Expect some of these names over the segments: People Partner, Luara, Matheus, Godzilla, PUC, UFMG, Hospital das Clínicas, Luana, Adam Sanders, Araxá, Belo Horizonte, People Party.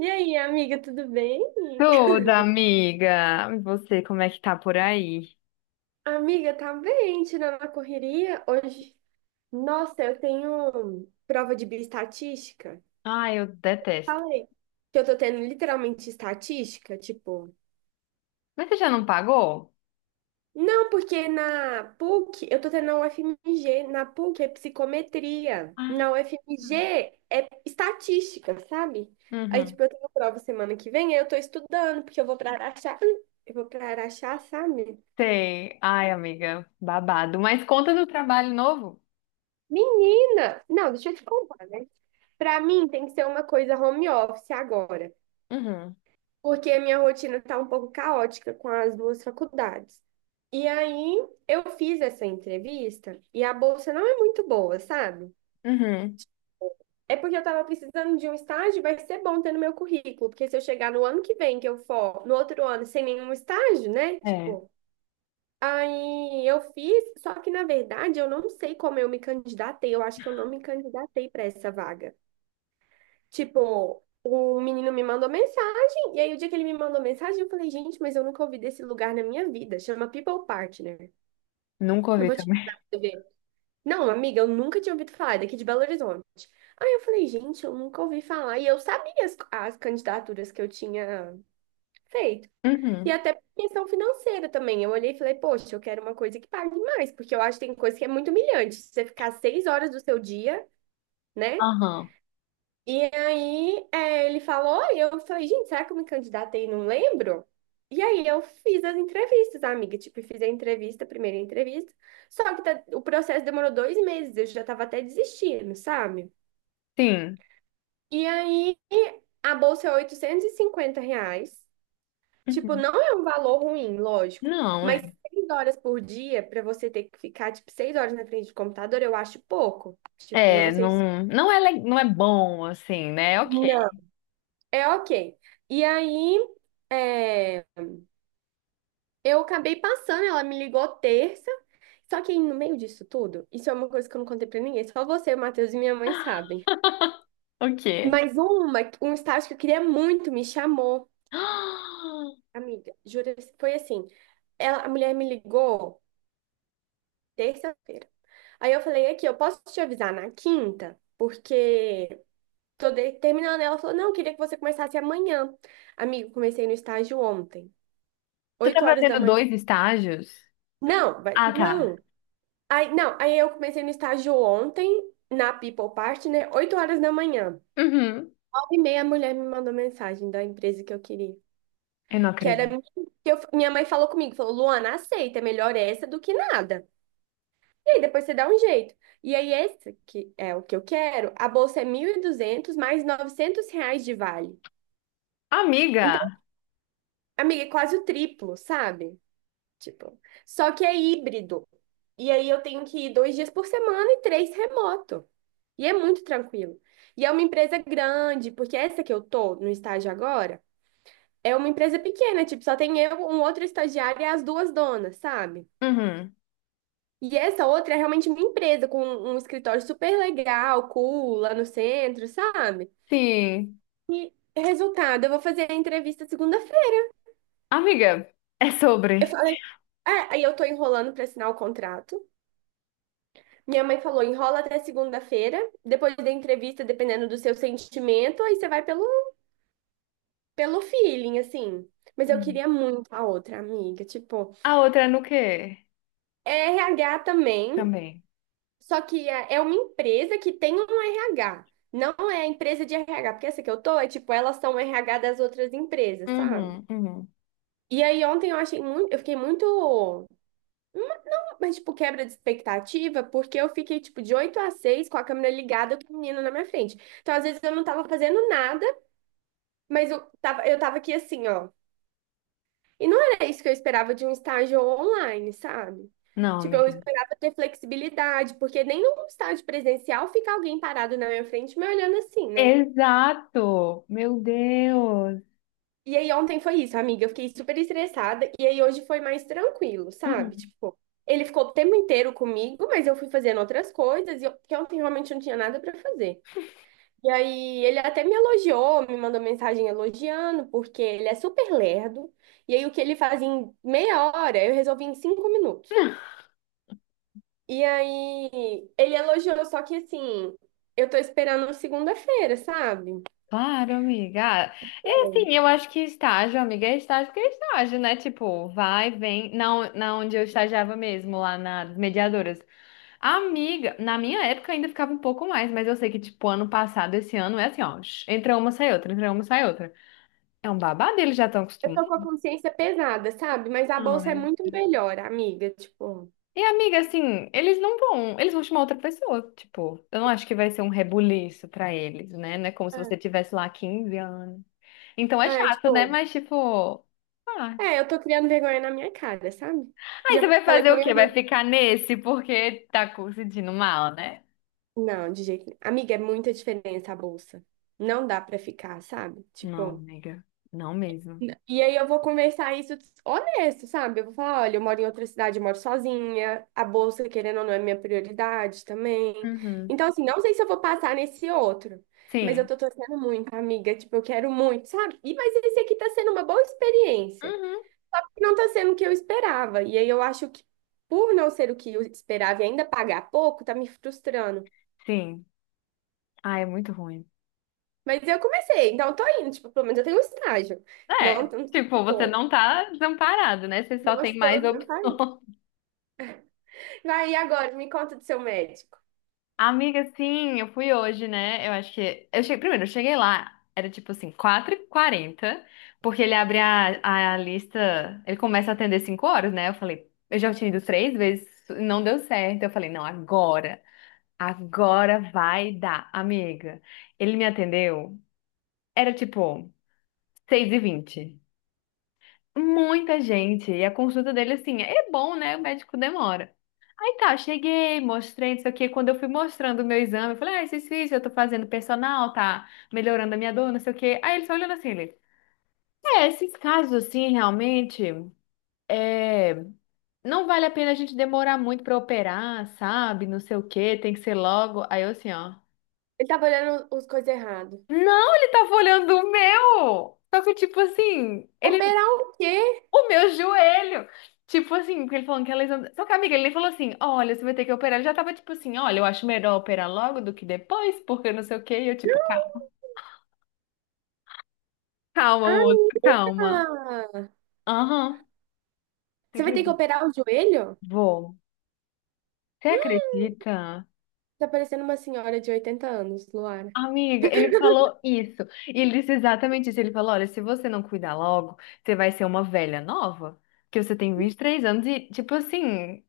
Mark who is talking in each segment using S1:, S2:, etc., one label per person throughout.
S1: E aí, amiga, tudo bem?
S2: Tudo, amiga. E você, como é que tá por aí?
S1: Amiga, tá bem, tirando a correria hoje. Nossa, eu tenho prova de bioestatística.
S2: Ai, eu detesto.
S1: Falei. Que eu tô tendo literalmente estatística, tipo.
S2: Mas você já não pagou?
S1: Não, porque na PUC eu tô tendo, na UFMG, na PUC é psicometria,
S2: Ah,
S1: na UFMG é estatística, sabe? Aí,
S2: uhum.
S1: tipo, eu tenho prova semana que vem, aí eu tô estudando, porque eu vou pra Araxá, eu vou pra Araxá, sabe?
S2: Sei. Ai, amiga, babado. Mas conta do trabalho novo?
S1: Menina! Não, deixa eu te contar, né? Pra mim tem que ser uma coisa home office agora,
S2: Uhum.
S1: porque a minha rotina tá um pouco caótica com as duas faculdades. E aí eu fiz essa entrevista e a bolsa não é muito boa, sabe?
S2: Uhum.
S1: É porque eu tava precisando de um estágio, vai ser bom ter no meu currículo, porque se eu chegar no ano que vem que eu for, no outro ano sem nenhum estágio, né?
S2: É,
S1: Tipo, aí eu fiz, só que na verdade eu não sei como eu me candidatei, eu acho que eu não me candidatei pra essa vaga. Tipo, o menino me mandou mensagem, e aí o dia que ele me mandou mensagem, eu falei, gente, mas eu nunca ouvi desse lugar na minha vida. Chama People Partner.
S2: nunca
S1: Eu
S2: ouvi
S1: vou te mandar
S2: também.
S1: pra você ver. Não, amiga, eu nunca tinha ouvido falar, é daqui de Belo Horizonte. Aí eu falei, gente, eu nunca ouvi falar. E eu sabia as candidaturas que eu tinha feito. E
S2: Uhum.
S1: até por questão financeira também. Eu olhei e falei, poxa, eu quero uma coisa que pague mais, porque eu acho que tem coisa que é muito humilhante. Você ficar 6 horas do seu dia, né?
S2: Aham.
S1: E aí, ele falou, e eu falei, gente, será que eu me candidatei e não lembro? E aí eu fiz as entrevistas, amiga. Tipo, fiz a entrevista, a primeira entrevista. O processo demorou 2 meses, eu já tava até desistindo, sabe?
S2: Sim.
S1: E aí a bolsa é R$850. Tipo,
S2: Uhum.
S1: não é um valor ruim, lógico.
S2: Não,
S1: Mas
S2: é.
S1: 6 horas por dia, pra você ter que ficar, tipo, 6 horas na frente do computador, eu acho pouco. Tipo,
S2: É,
S1: não sei se.
S2: não, não é, não é bom, assim, né? Ok.
S1: Não. É ok. E aí. É Eu acabei passando, ela me ligou terça. Só que aí, no meio disso tudo, isso é uma coisa que eu não contei pra ninguém, só você, o Matheus e minha mãe sabem.
S2: Ok.
S1: Mas um estágio que eu queria muito me chamou, amiga. Jura, foi assim. A mulher me ligou terça-feira. Aí eu falei aqui, eu posso te avisar na quinta, porque terminando. Ela falou, não, eu queria que você começasse amanhã. Amigo, comecei no estágio ontem,
S2: Você tá
S1: 8 horas da
S2: fazendo
S1: manhã.
S2: dois estágios?
S1: Não, vai,
S2: Ah, tá.
S1: não. Aí, não, aí eu comecei no estágio ontem, na People Party, né? 8 horas da manhã.
S2: Uhum.
S1: 9 e meia a mulher me mandou mensagem da empresa que eu queria.
S2: Eu não
S1: Que era
S2: acredito.
S1: minha- que eu- Minha mãe falou comigo, falou, Luana, aceita, é melhor essa do que nada. E aí depois você dá um jeito. E aí esse que é o que eu quero, a bolsa é 1.200 mais R$900 de vale. Então,
S2: Amiga!
S1: amiga, é quase o triplo, sabe? Tipo, só que é híbrido. E aí eu tenho que ir 2 dias por semana e três remoto. E é muito tranquilo. E é uma empresa grande, porque essa que eu tô no estágio agora é uma empresa pequena, tipo, só tem eu, um outro estagiário e as duas donas, sabe?
S2: Uhum.
S1: E essa outra é realmente uma empresa com um escritório super legal, cool, lá no centro, sabe?
S2: Sim.
S1: E resultado, eu vou fazer a entrevista segunda-feira.
S2: Amiga, é
S1: Eu
S2: sobre.
S1: falei, aí eu tô enrolando pra assinar o contrato. Minha mãe falou, enrola até segunda-feira, depois da entrevista, dependendo do seu sentimento, aí você vai pelo feeling, assim. Mas eu
S2: Uhum.
S1: queria muito a outra amiga, tipo,
S2: A outra é no quê?
S1: é RH também,
S2: Também.
S1: só que é uma empresa que tem um RH, não é empresa de RH, porque essa que eu tô é tipo, elas são RH das outras empresas, sabe?
S2: Uhum, uhum.
S1: E aí ontem eu achei muito, eu fiquei muito. Mas, tipo, quebra de expectativa, porque eu fiquei, tipo, de 8 a 6 com a câmera ligada com o menino na minha frente. Então, às vezes, eu não tava fazendo nada, mas eu tava aqui assim, ó. E não era isso que eu esperava de um estágio online, sabe?
S2: Não,
S1: Tipo, eu
S2: amiga.
S1: esperava ter flexibilidade, porque nem num estágio presencial fica alguém parado na minha frente me olhando assim, né?
S2: Exato! Meu Deus!
S1: E aí ontem foi isso, amiga. Eu fiquei super estressada. E aí hoje foi mais tranquilo, sabe?
S2: Uhum.
S1: Tipo, ele ficou o tempo inteiro comigo, mas eu fui fazendo outras coisas. E eu, porque ontem realmente não tinha nada pra fazer. E aí ele até me elogiou, me mandou mensagem elogiando, porque ele é super lerdo. E aí o que ele fazia em meia hora, eu resolvi em 5 minutos. E aí ele elogiou, só que assim, eu tô esperando segunda-feira, sabe?
S2: Claro, amiga. Ah, e assim, eu acho que estágio, amiga, é estágio que é estágio, né? Tipo, vai, vem. Na onde eu estagiava mesmo, lá nas mediadoras. Amiga, na minha época ainda ficava um pouco mais, mas eu sei que, tipo, ano passado, esse ano, é assim, ó, entra uma, sai outra, entra uma, sai outra. É um babado, eles já estão
S1: Eu tô
S2: acostumados.
S1: com a consciência pesada, sabe? Mas a bolsa é
S2: Ai.
S1: muito melhor, amiga. Tipo,
S2: E, amiga, assim, eles não vão, eles vão chamar outra pessoa, tipo, eu não acho que vai ser um rebuliço pra eles, né? Não é como se você tivesse lá 15 anos. Então é
S1: é, é,
S2: chato, né?
S1: tipo,
S2: Mas, tipo, ah.
S1: eu tô criando vergonha na minha cara, sabe?
S2: Aí você
S1: Já
S2: vai
S1: falei
S2: fazer
S1: com a
S2: o
S1: minha
S2: quê? Vai
S1: mãe.
S2: ficar nesse porque tá sentindo mal, né?
S1: Não, de jeito nenhum. Amiga, é muita diferença a bolsa. Não dá pra ficar, sabe?
S2: Não,
S1: Tipo.
S2: amiga, não mesmo.
S1: E aí eu vou conversar isso honesto, sabe? Eu vou falar, olha, eu moro em outra cidade, eu moro sozinha, a bolsa, querendo ou não, é minha prioridade também.
S2: Uhum.
S1: Então, assim, não sei se eu vou passar nesse outro, mas eu
S2: Sim.
S1: tô torcendo muito, amiga, tipo, eu quero muito, sabe? E mas esse aqui tá sendo uma boa experiência.
S2: Uhum.
S1: Não tá sendo o que eu esperava. E aí eu acho que por não ser o que eu esperava e ainda pagar pouco, tá me frustrando.
S2: Sim. Ah, é muito ruim.
S1: Mas eu comecei, então eu tô indo, tipo, pelo menos eu tenho um estágio. Não,
S2: É,
S1: não,
S2: tipo, você
S1: tipo,
S2: não tá desamparado, né? Você só
S1: não
S2: tem
S1: estou
S2: mais opções.
S1: Vai, e agora? Me conta do seu médico.
S2: Amiga, sim, eu fui hoje, né? Eu acho que. Eu cheguei... Primeiro, eu cheguei lá, era tipo assim, quatro h 40 porque ele abre a lista, ele começa a atender 5 horas, né? Eu falei, eu já tinha ido três vezes, não deu certo. Eu falei, não, agora, agora vai dar, amiga. Ele me atendeu, era tipo 6h20. Muita gente. E a consulta dele, assim, é bom, né? O médico demora. Aí tá, cheguei, mostrei isso aqui. Quando eu fui mostrando o meu exame, eu falei, ah, esses fiz, eu tô fazendo personal, tá melhorando a minha dor, não sei o quê. Aí ele só olhando assim, ele, é, esses casos, assim, realmente, é, não vale a pena a gente demorar muito pra operar, sabe? Não sei o quê, tem que ser logo. Aí eu assim, ó,
S1: Ele tava olhando os coisas errado.
S2: não, ele tava olhando o meu! Só que, tipo assim, ele
S1: Operar o quê?
S2: o meu joelho. Tipo assim, porque ele falou que a lesão. Só que, amiga, ele nem falou assim: olha, você vai ter que operar. Ele já tava tipo assim: olha, eu acho melhor operar logo do que depois, porque não sei o quê. E eu, tipo, calma, calma, moço,
S1: Amiga!
S2: calma. Aham. Você
S1: Você vai ter que
S2: acredita?
S1: operar o joelho?
S2: Vou. Você
S1: Hum,
S2: acredita?
S1: Tá parecendo uma senhora de 80 anos, Luara.
S2: Amiga, ele falou isso. E ele disse exatamente isso. Ele falou: olha, se você não cuidar logo, você vai ser uma velha nova, que você tem 23 anos e, tipo assim,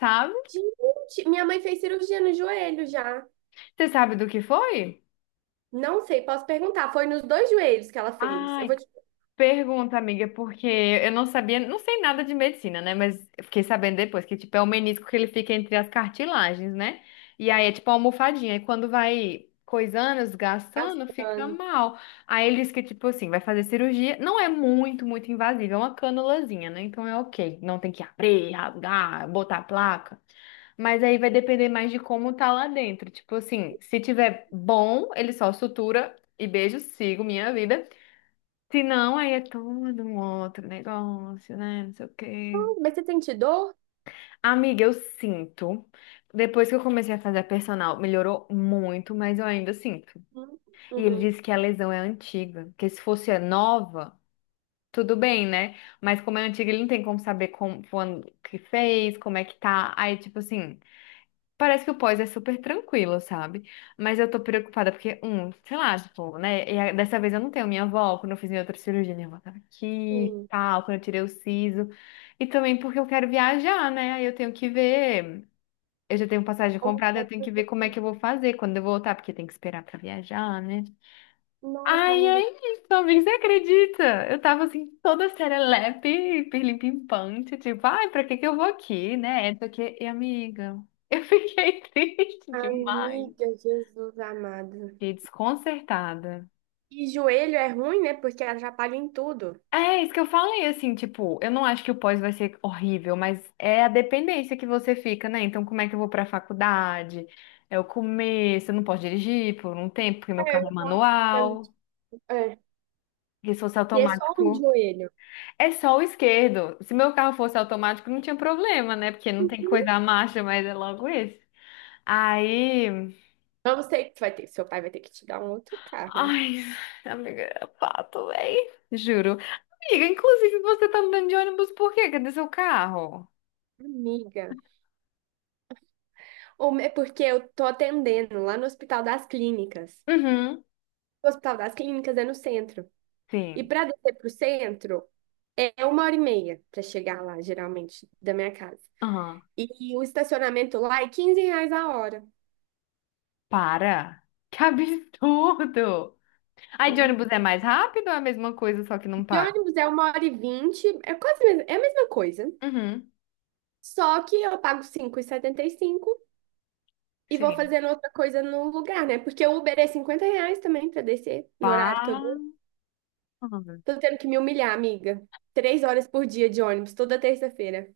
S2: sabe?
S1: Gente, minha mãe fez cirurgia no joelho já.
S2: Você sabe do que foi?
S1: Não sei, posso perguntar. Foi nos dois joelhos que ela fez. Eu vou
S2: Ai,
S1: te
S2: pergunta, amiga, porque eu não sabia, não sei nada de medicina, né? Mas eu fiquei sabendo depois que, tipo, é o menisco que ele fica entre as cartilagens, né? E aí é tipo uma almofadinha. E quando vai coisando, desgastando, fica
S1: gastando.
S2: mal. Aí ele diz que, tipo assim, vai fazer cirurgia. Não é muito, muito invasiva, é uma canulazinha, né? Então é ok. Não tem que abrir, rasgar, botar a placa. Mas aí vai depender mais de como tá lá dentro. Tipo assim, se tiver bom, ele só sutura e beijo, sigo minha vida. Se não, aí é todo um outro negócio, né? Não sei o
S1: Ah,
S2: quê.
S1: mas você sente dor?
S2: Amiga, eu sinto. Depois que eu comecei a fazer a personal, melhorou muito, mas eu ainda sinto.
S1: Uhum.
S2: E ele
S1: Uhum.
S2: disse que a lesão é antiga, que se fosse a nova, tudo bem, né? Mas como é antiga, ele não tem como saber como, quando que fez, como é que tá. Aí, tipo assim. Parece que o pós é super tranquilo, sabe? Mas eu tô preocupada porque, um, sei lá, tipo, né? E dessa vez eu não tenho minha avó, quando eu fiz minha outra cirurgia, minha avó tava aqui,
S1: Sim.
S2: tal, quando eu tirei o siso. E também porque eu quero viajar, né? Aí eu tenho que ver. Eu já tenho passagem
S1: Como que
S2: comprada,
S1: vai
S2: eu tenho que ver como é
S1: fazer?
S2: que eu vou fazer quando eu voltar, porque tem que esperar pra viajar, né?
S1: Nossa,
S2: Ai,
S1: amiga.
S2: ai, também você acredita? Eu tava assim, toda serelepe, hiperlimpante, tipo, ai, pra que que eu vou aqui, né? Só aqui e amiga, eu fiquei triste demais.
S1: Amiga, Jesus amado.
S2: Fiquei desconcertada.
S1: E joelho é ruim, né? Porque atrapalha em tudo.
S2: É isso que eu falei, assim, tipo, eu não acho que o pós vai ser horrível, mas é a dependência que você fica, né? Então, como é que eu vou pra faculdade? É o começo, eu não posso dirigir por um tempo, porque meu
S1: É,
S2: carro é
S1: eu tava pensando,
S2: manual,
S1: tipo, é.
S2: porque se fosse
S1: E é só um
S2: automático.
S1: joelho.
S2: É só o esquerdo. Se meu carro fosse automático, não tinha problema, né? Porque não tem que cuidar a marcha, mas é logo esse. Aí.
S1: Vamos ter que vai ter, seu pai vai ter que te dar um outro carro.
S2: Ai, amiga, é pato, véi. Juro. Amiga, inclusive você tá andando de ônibus por quê? Cadê seu carro?
S1: Amiga. Ou é porque eu tô atendendo lá no Hospital das Clínicas.
S2: Uhum.
S1: O Hospital das Clínicas é no centro. E
S2: Sim.
S1: para descer pro centro é 1 hora e meia para chegar lá, geralmente, da minha casa.
S2: Aham.
S1: E o estacionamento lá é R$15 a hora.
S2: Para. Que absurdo. Aí de ônibus é mais rápido ou é a mesma coisa, só que não
S1: De
S2: para?
S1: ônibus é 1 hora e 20, é quase é a mesma coisa.
S2: Uhum.
S1: Só que eu pago cinco e setenta e cinco e vou
S2: Sim.
S1: fazendo outra coisa no lugar, né? Porque o Uber é R$50 também pra descer no horário que eu
S2: Para.
S1: dou. Tô tendo que me humilhar, amiga. 3 horas por dia de ônibus, toda terça-feira.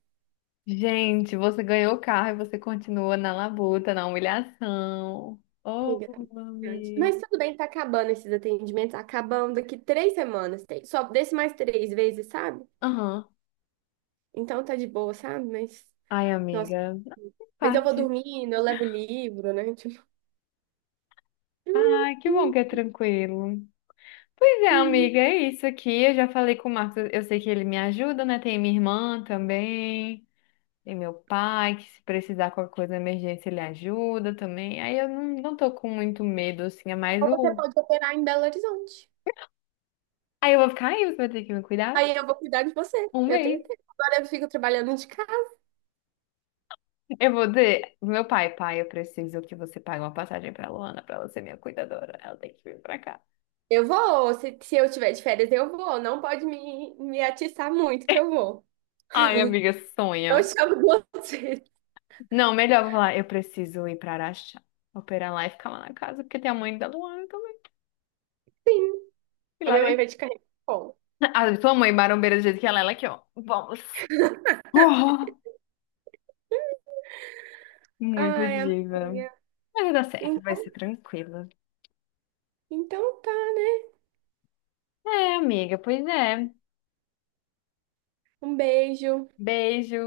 S2: Gente, você ganhou o carro e você continua na labuta, na humilhação. Oh,
S1: Amiga, tá muito grande.
S2: amiga.
S1: Mas tudo bem, tá acabando esses atendimentos. Tá acabando daqui 3 semanas. Só desce mais 3 vezes, sabe?
S2: Aham.
S1: Então tá de boa, sabe? Mas,
S2: Ai,
S1: nossa.
S2: amiga. Na
S1: Mas eu vou
S2: parte.
S1: dormindo, eu levo livro, né? Tipo, hum,
S2: Ai, que bom
S1: hum,
S2: que é tranquilo. Pois é,
S1: sim.
S2: amiga, é isso aqui. Eu já falei com o Marcos. Eu sei que ele me ajuda, né? Tem minha irmã também. Tem meu pai, que se precisar de qualquer coisa, de emergência, ele ajuda também. Aí eu não, não tô com muito medo, assim. É mais
S1: Ou você
S2: o.
S1: pode operar em Belo Horizonte.
S2: Aí eu vou ficar aí, você vai ter que me cuidar.
S1: Aí eu vou cuidar de você.
S2: Um
S1: Eu tenho
S2: mês.
S1: tempo. Agora eu fico trabalhando de casa.
S2: Eu vou dizer, pro meu pai, pai, eu preciso que você pague uma passagem pra Luana pra ela ser minha cuidadora. Ela tem que vir pra cá.
S1: Eu vou. Se eu tiver de férias, eu vou. Não pode me atiçar muito, que eu vou.
S2: Ai, amiga,
S1: Eu
S2: sonho.
S1: chamo você.
S2: Não, melhor eu vou falar, eu preciso ir pra Araxá, operar lá e ficar lá na casa, porque tem a mãe da Luana também.
S1: Sim.
S2: E
S1: A
S2: lá
S1: minha mãe
S2: dentro.
S1: vai te carregar. Bom.
S2: A tua mãe, marombeira do jeito que ela é aqui, ó. Vamos. Oh, muito
S1: Ai,
S2: diva.
S1: amiga.
S2: Mas vai dar certo, vai
S1: Então,
S2: ser tranquila.
S1: então tá, né?
S2: É, amiga, pois é.
S1: Um beijo.
S2: Beijo.